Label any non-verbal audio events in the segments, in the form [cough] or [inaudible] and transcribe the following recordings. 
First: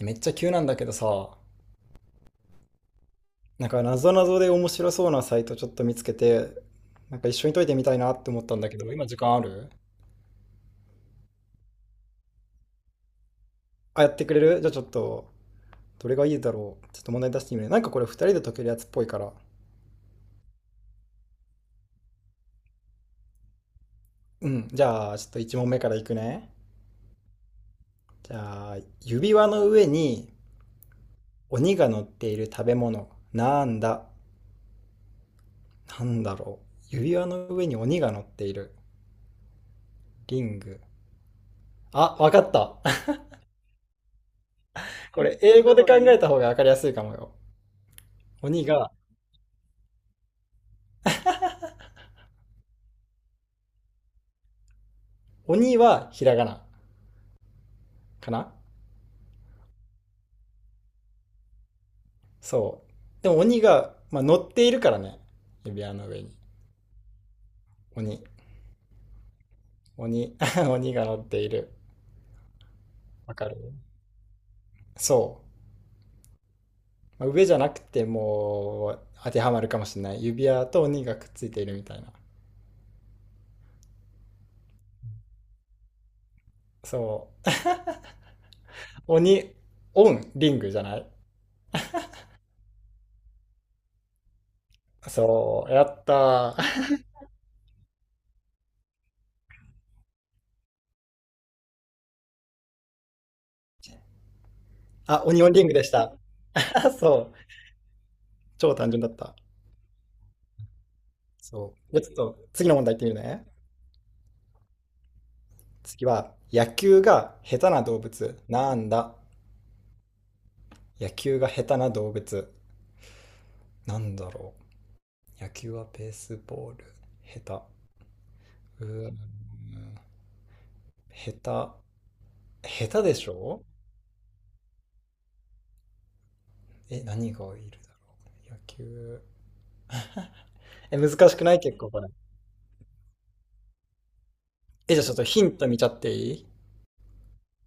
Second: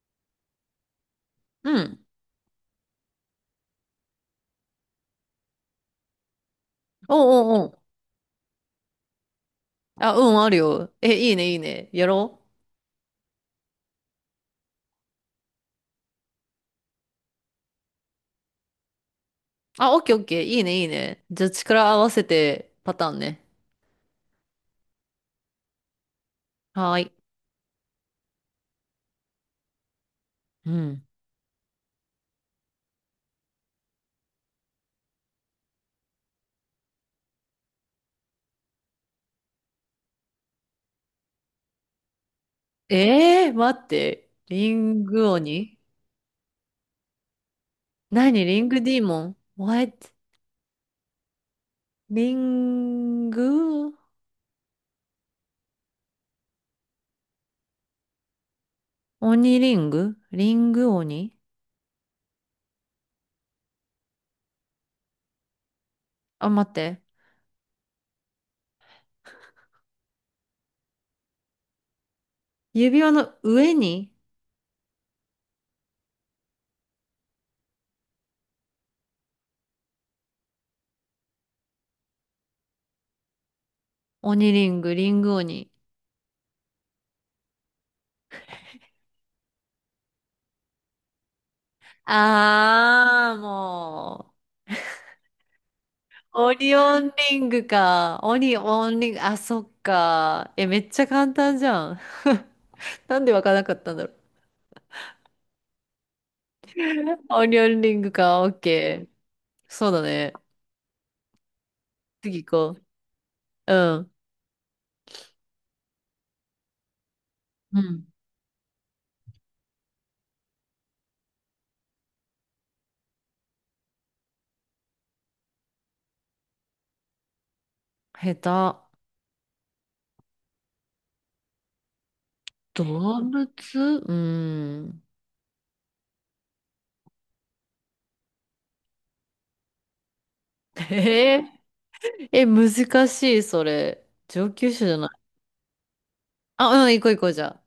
めっちゃ急なんだけどさ、うん。なんかなぞなぞで面白そうなサイトちょっと見つけて、おなんか一緒うにおう解いおてう。みたいなって思ったんだけど、今時間ある？あ、うん、あるよ。え、いいね、いいね。やろう。あ、やってくれる？じゃあちょっと、どれがいいだろう。ちょっと問題出してみるね。なんかこれ2人で解けるやつっぽいから。あ、オッケーオッケー。いいね、いいね。じゃあ、力合わせてパターンね。うん。じゃあ、ちょっと1問目からいくね。はーい。じゃあ、指輪の上にうん。鬼が乗っている食べ物。なんだなんだろう。指輪の上に鬼が乗っている。リング。あ、わかった。[laughs] 待って。リンこグれ英語鬼で考えた方がわかりやすいかもよ。何リ鬼ングがディーモン？ What？ リング鬼はひらがなかな。鬼リングリング鬼そう。でも鬼が、まあ、乗っているからね。指輪の上に。あ、待って。鬼。鬼。[laughs] 鬼が乗っている。指輪のわか上る？にそう。まあ上じゃなくてもう当てはまるかもしれない。指輪と鬼がくっついているみたいな。鬼リング、リング鬼。そう。[laughs] 鬼、オン、リングじゃない？あー、もう。そう。やっオたリー。オンリングか。オリオンリング、あ、そっか。え、めっちゃ簡単じゃん。[laughs] なんでわからなかったんだろう。[laughs] あ、鬼オンリングでした。[laughs] そう。オリオンリングか、オッ超単純ケだー。った。そうだね。そう。じゃあちょっ次と行次のこ問題いってみるね。う。うん。次は、野球が下手うな動ん。物なんだ？野球が下手な動物。なんだろう。野球はベースボール。下下手。手。下手。動下手でし物ょ？うん。え、何がいるだろう。野球。[laughs] え、難しえくない？結構これ。え、難しい、それ。上級者じえ、ゃじゃあなちょっとい。ヒント見ちゃっていい？あ、うん、行こう行こう、じゃあ。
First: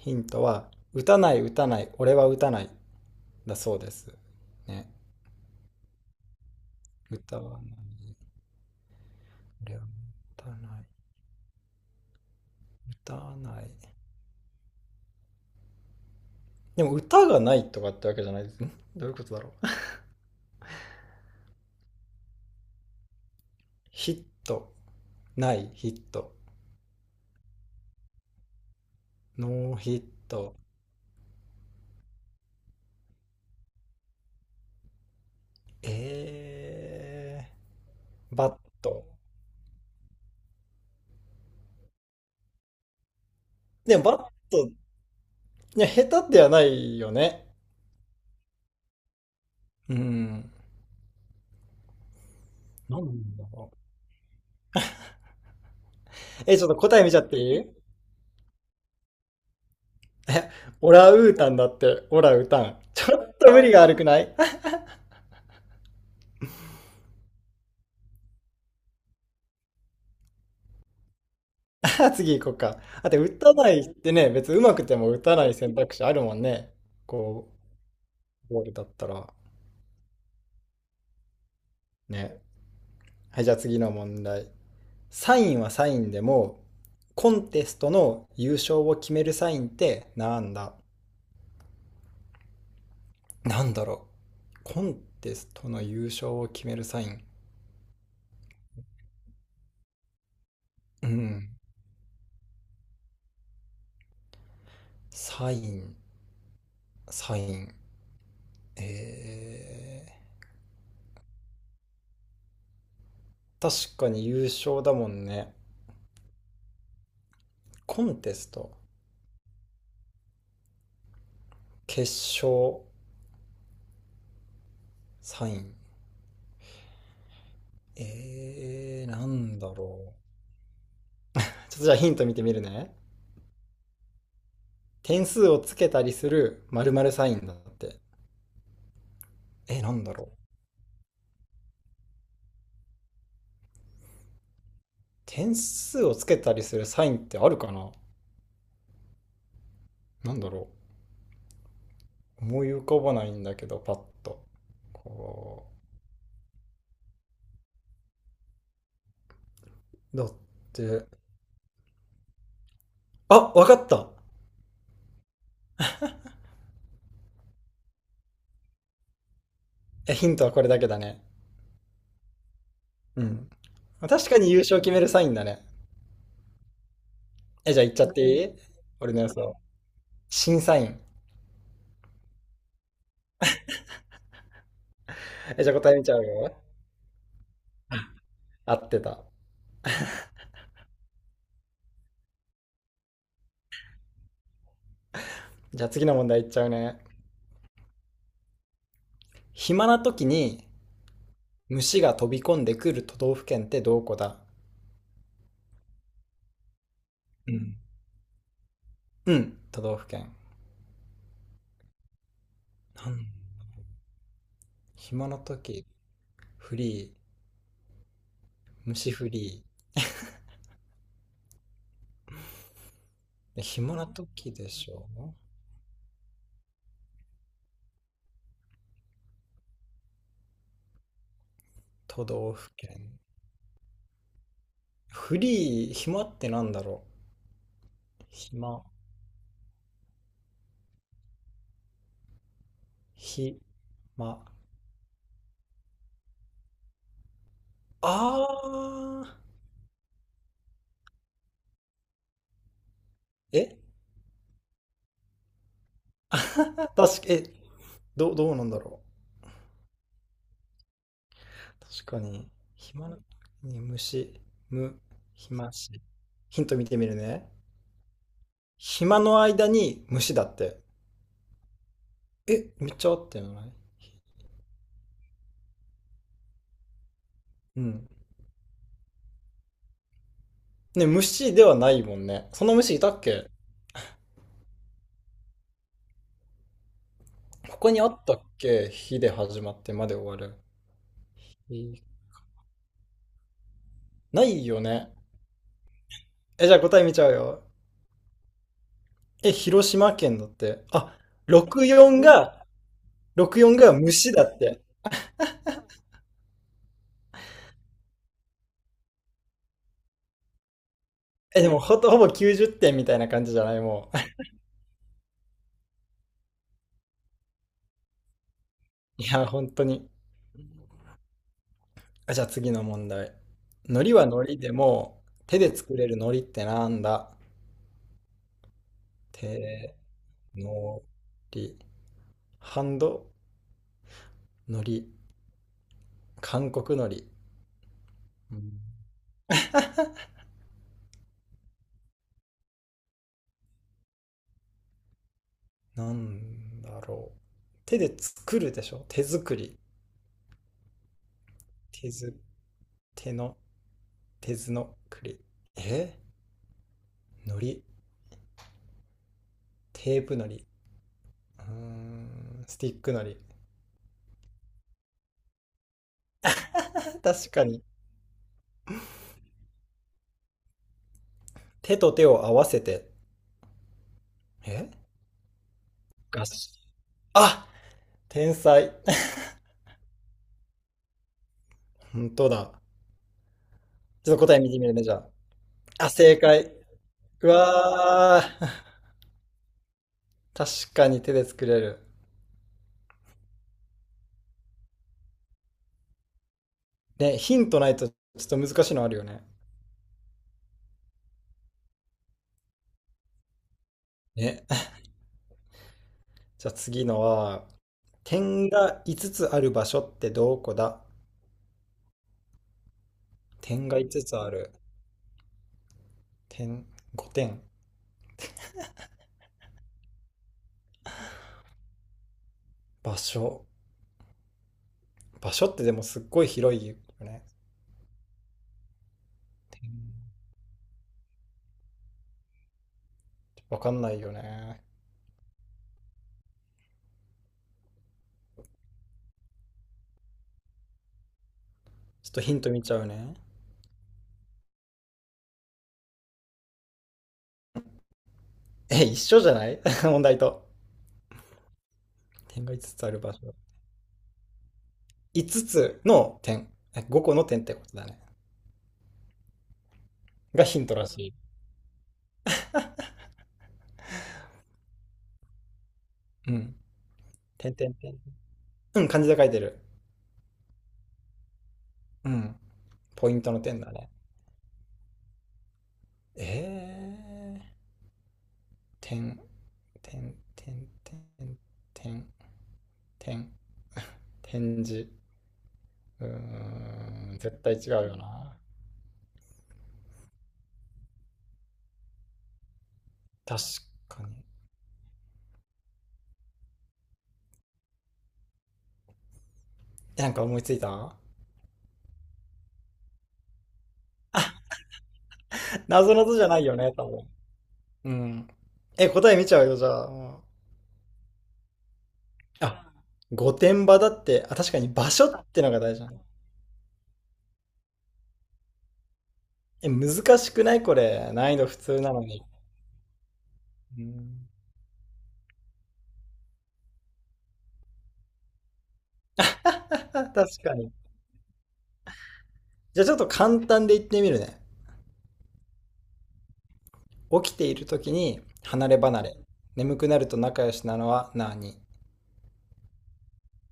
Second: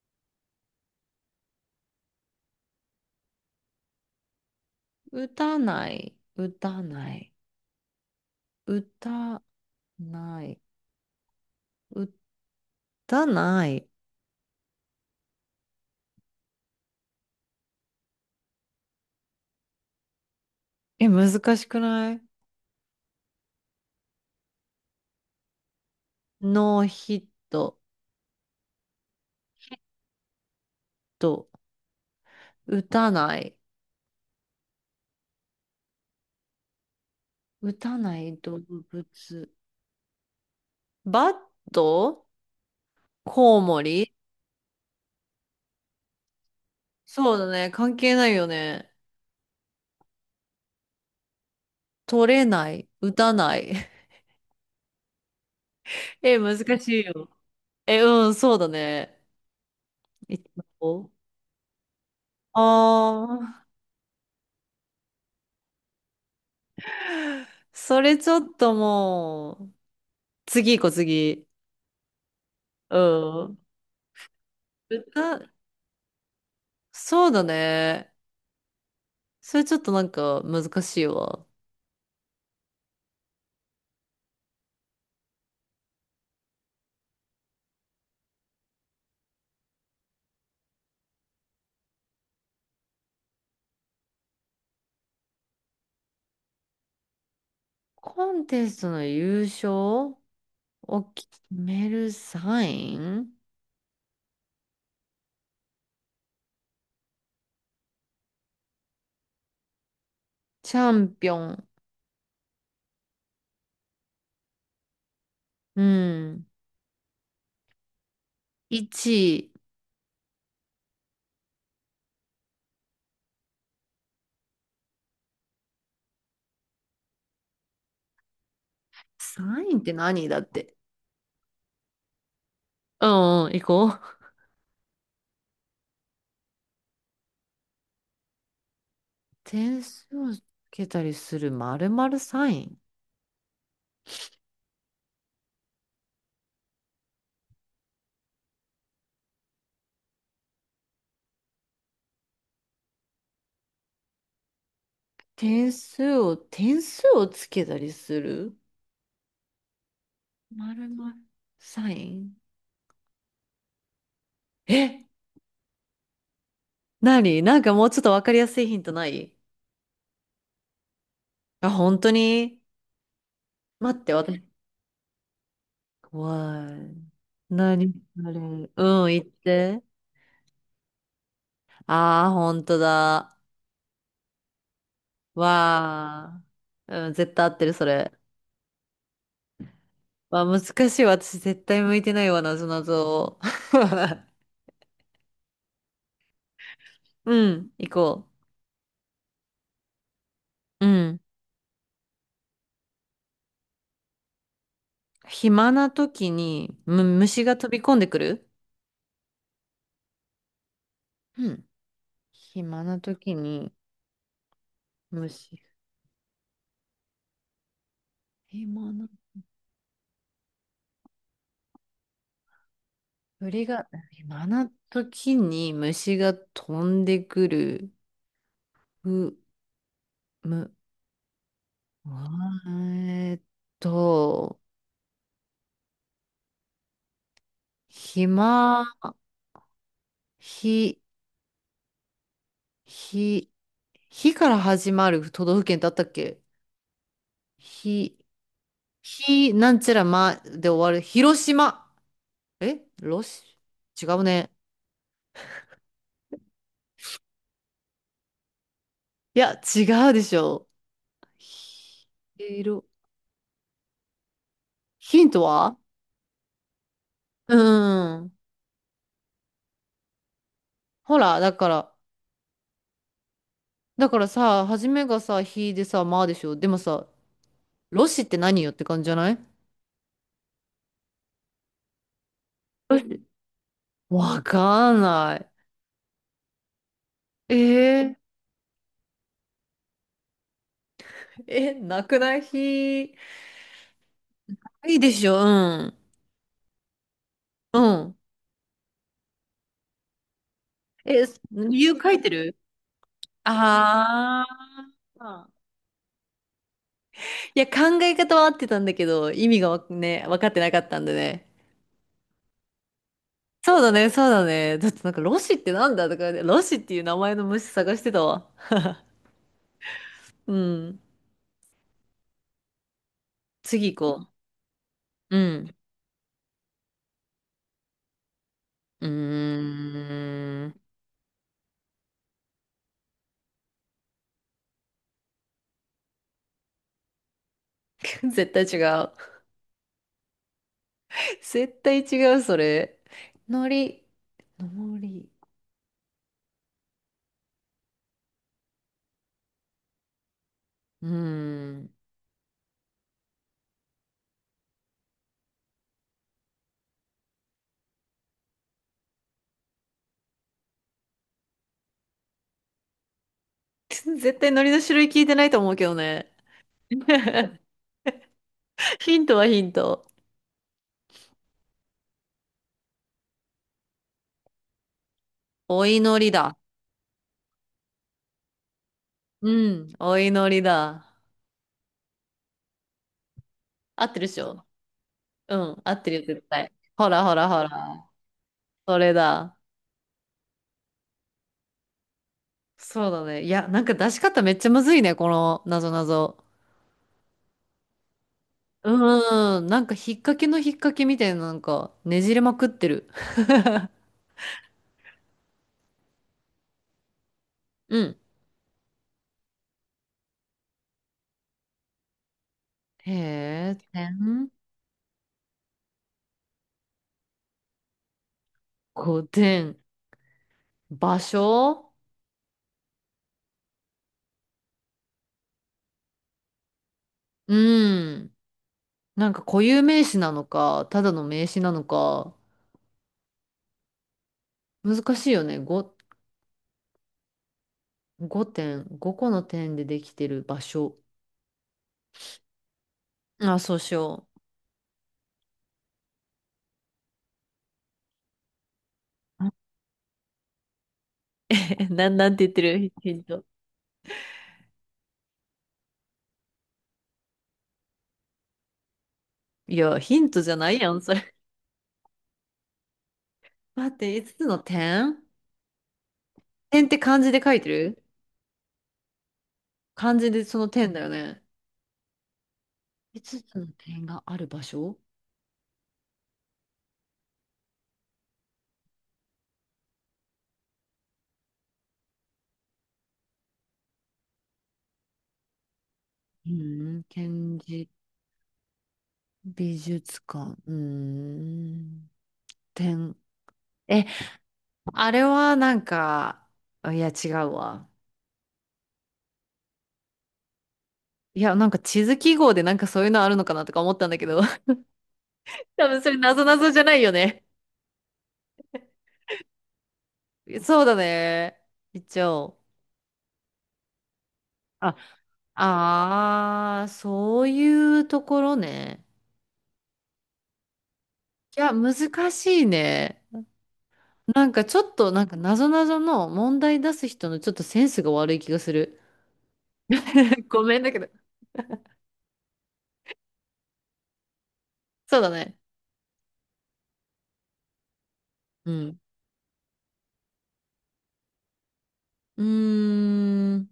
ヒントは、打たない、打たない、俺は打たない。だそうです。ね。歌ない。歌ない。歌わない。歌俺はな歌わい。ない。歌歌わなない。い。でも歌がないとかってわけじゃないですね。どういうことだろう。[laughs] え、難しくないヒット、ない、ヒット。ノーヒットノーヒット。と、打たない、え打たないバッ動ト。物。バットコウモでもリバット、いや、下手ではないよそうね。だね。関係ないよね。うん。取れない、なん打ただなろい。[laughs] え、う。難え、ちょっとし答いえ見ちゃよ。っていい？え、え、うん、そうだね。一 [laughs] オ応ランウータンだって、オラウタン。ちょあっと無あー、理が悪くない？ それちょっともう、次行こう、次。[laughs] 次行こうか。うあと、打たん。ないってね、別に上手くても打たな歌、い選択肢あるもんね。そうだこね。う、ボールだったら。それちょっとなんか難しいわ。ね。はい、じゃあ次の問題。サインはサインでも、コンテストの優勝を決めるサインってなんだ？なんだろう。コンテストの優勝を決めるサイン。コンテストの優勝をう決ん。めるサインサイン、サイン。えチャンピオン。確かに優勝だもんね。うん。コンテスト、1決勝、サイン。なんサだインってろう。何だって。ちょっとじゃあヒント見てみるね。うんうん、行こう。点数をつけたりする〇〇サインだって。え、点なんだ数ろう。をつけたりする〇〇サイン。点数をつけたりするサインってあるかな？なんだろう、思い浮かばないんだけど、パッと。こ点数を、点数をつけたりするう。だっ〇て、〇サイン。あ、わかった。え、何なんかもうちょっとわかりやすいヒントないえ、ヒントはこれだけだね。あ、本当にうん。待って、確か私。に優勝決めるサインだね。怖い。え、じゃあ言何っちゃってあれ。いい？うん、俺言のっ予想。て。審査員。ああ、本当だ。え、じゃあ答え見ちゃうわあ、よ。うん、絶対合ってる、それ。合ってた。わあ、難しいわ。私絶対向いてないわ、なぞなぞ。[laughs] じゃあ次の問題いっちゃうね。うん、行こ暇な時にう。うん。虫が飛び込んでくる都道府県ってどこだ？暇な時に、虫うが飛ん。び込んでくるうん、都道府県。うん。暇ななん時に、暇な虫。時、フリ暇な、虫フリー。で鳥が、暇な暇時でなしょ時う？に虫が飛んでくる。う、む、うわ都道府県。ーえーっと、フリー、暇ってなんだろう？暇、暇、ひ、ひ、ひ、火ま、から始まる都道府県ってあったっけ火、あー、火なんちゃらまで終わる。広島。えロシえ、違うね。あはは。 [laughs] 確か、どうなんだろいや、違うでしょ。う。確かに、ひ色。暇な時に虫、む、ヒント暇はし。ヒント見てみるね。うん。暇の間に虫だって。ほら、だから、え、めっちゃ合ってない？だからさ、初めがさ、火でさ、まあでしょ。でもさ、うロん。シって何よって感じじゃないね、虫ではないもんね。そんな虫ロいたっシけ？わかんない。えここにあー、ったっけ、火で始まってまで終わる。え、えーなくない火。ないよいいね。でしょ、うん。え、じゃあ答え見ちゃうよ。うん。え、広島県だって。あ、え、理由書い64てるが、64が虫あだって。あ。いや、考え方は合ってたんだけど、意味がわね、分かってなかったんでね。え、でもほぼ90点みたいな感じじゃなそい？うだね、もう。そうだね。だってなんか、ロシってなんだとかね、ロシっていう名前の虫探してたわ。[laughs] いや、本当に。うん。あ、じゃあ次の問題。次行海苔はこ海苔でも、う。う手ん。で作れる海苔ってなんだ？う手、ーん。のり。ハンド、海苔。韓国海苔。[laughs] 絶う対違ん、う。絶対違う、それ。のり。のり。なんだろう。手で作るでしょ、手作り。うーん。手ず、手の、手ずのくり、え海苔。テープ海苔。スティック海 [laughs] 絶対のりの種類聞いてないと思うけどね。苔。確 [laughs] かに。ヒントはヒント。手と手を合わせて。えお祈りガだ。シ。あ、天才。[laughs] うん。お祈りだ。本当だ。合ってるちでょっしと答えょ見てみるね、じゃうん。合っあ。あ、てるよ、正絶対。解。ほらほらうほら。わー。それだ。[laughs] 確かに手で作れる。そうだね。いや、なんか出し方めっちゃむずいね、このなぞなぞ。ね、ヒントないとちょっと難しいのあるよね。うーん。なんか引っ掛けの引っ掛けみたいな、なんかねじれまくってる。ね。じゃあ次のは、[laughs] うん。点が5つつある場所ってどこだ？へえ、点が5つつ点、ある。点、5点。5点。場所場所。場所ってでもすっごい広いよね。うん。なんか固有名詞な点、のか、ただの名詞なのか、わかんないよね。難しいよね。ご5点、5個の点でできてる場所。ちょっとヒント見ちゃうね。あ、そうしよう。え、一緒じゃない？ [laughs] 問題と。[laughs] え、なんて言って点が5るつつあヒるン場ト。所。5つつの点。5個の点ってことだね。いや、ヒントじゃがないヒンやトん、らそしれ。い。待って、5つつの点うん。点って漢字で書いて点点る点。うん、漢字で書いてる。漢字でその点だよね。うん。ポイ5ントつつのの点だ点ね。がある場所えー、点。てんてんてんてんてん、展示。うーん、展絶対示、違うよな。美術館、うーん、点。確え、かに。あれはなんか、いや、違うわ。なんか思いついた？いや、なんか地図記号でなんかそういうのあるのかなとか思ったんだけど、[laughs] 多分そ謎れな々 [laughs] じぞゃなないぞよじゃね、ない多よ分。ね。うん。答え見ちゃうよ、じゃあ。うん。そうだね。一応。あ、御殿場だって。あ、確かに場所ってのが大事なの？ああ、そういうところね。難しくない？これ難易い度や、普難通なのに。しいね。うなん。 んかちょっと、なんか謎々の問題出す人のちょっとセンスが悪い気がする。[laughs] 確 [laughs] ごかめんに。だけど。じゃあちょっと簡単で言ってみるね。そうだね。起きている時にう離ん。れ離れ、眠くなると仲良しなのは何？うーん。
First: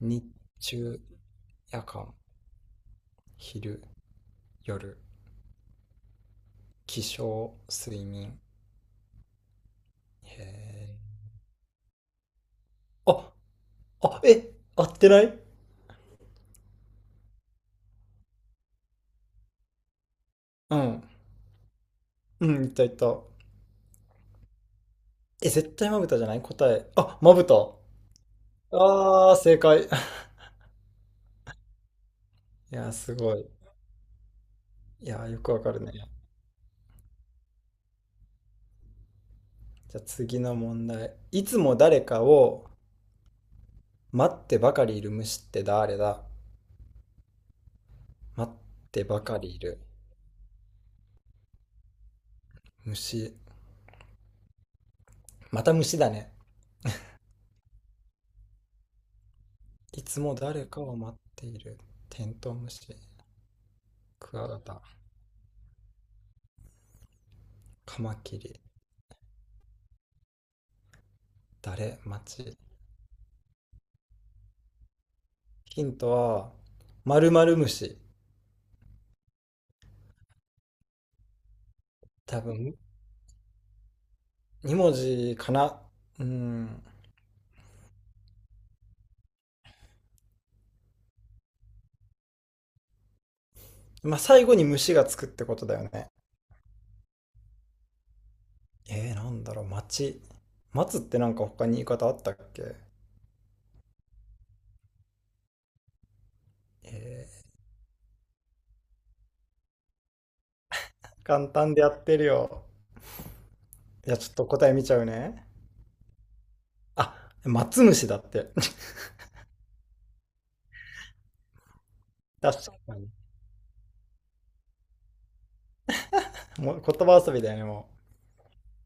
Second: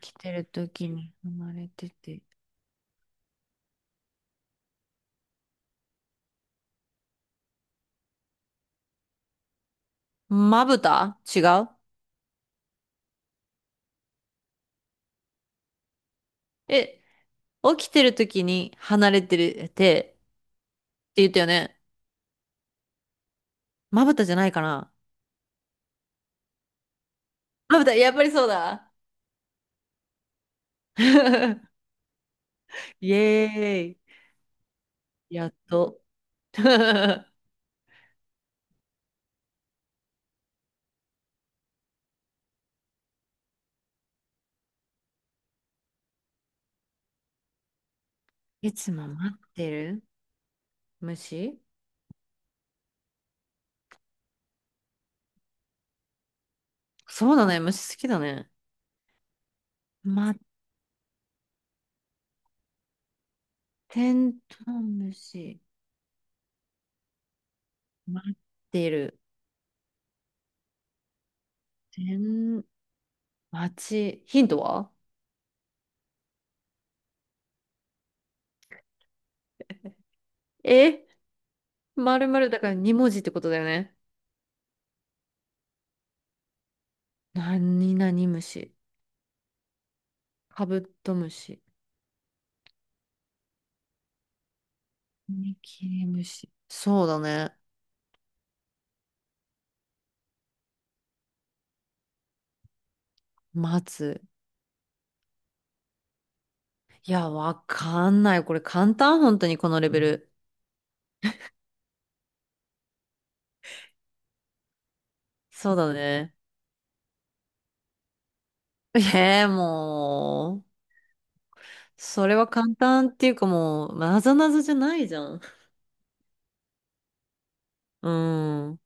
起き日てる時中、に離れ夜て間、て。昼、夜、起床、睡眠。へまぶえ。た違うあ、あ、え、合ってない？え、起きてる時に離れてるてってうん。言ったよね。うん、いったいった。まぶたじゃないかなえ、絶対まぶたじゃない？答え。あ、まぶた。まぶた、やっぱりそうだ。あー、正解。[laughs] [laughs] いやー、イすエごい。ーいやー、イ。よやくっわかるね。と。[laughs] じゃあ次の問題。いつも誰かを待ってばかりいる虫って誰だ？待っいつてもば待かっりいてるる虫虫。また虫だね。そうだね、虫好きだね。いつも待誰かを待っている。テントウムシ。テクンワトガウタ、ムシ。カマ待っキリ、てる。誰、て町。ん、待ち。ヒントはヒントは、〇〇虫。えまるま多るだから分、2文字ってことだよね。2文字かな。うん。何々虫。カブトムシ。まあ、最後に虫がつくっカてミことだよキリね。ムシ。そうだね。なんだろう、町。マツってなんか他に言い方あったっけ？待つ。いや、えわかんない。これ簡単、本当にこのレベル。簡単でやってるよ。じゃあちょっと答え見ちゃうね。そうだね。あ、松虫だって。[laughs] えー、もう。それは確簡か単に。っていうかもう、なぞなぞじゃないじゃん。もう言葉遊びだよね、もう。うん。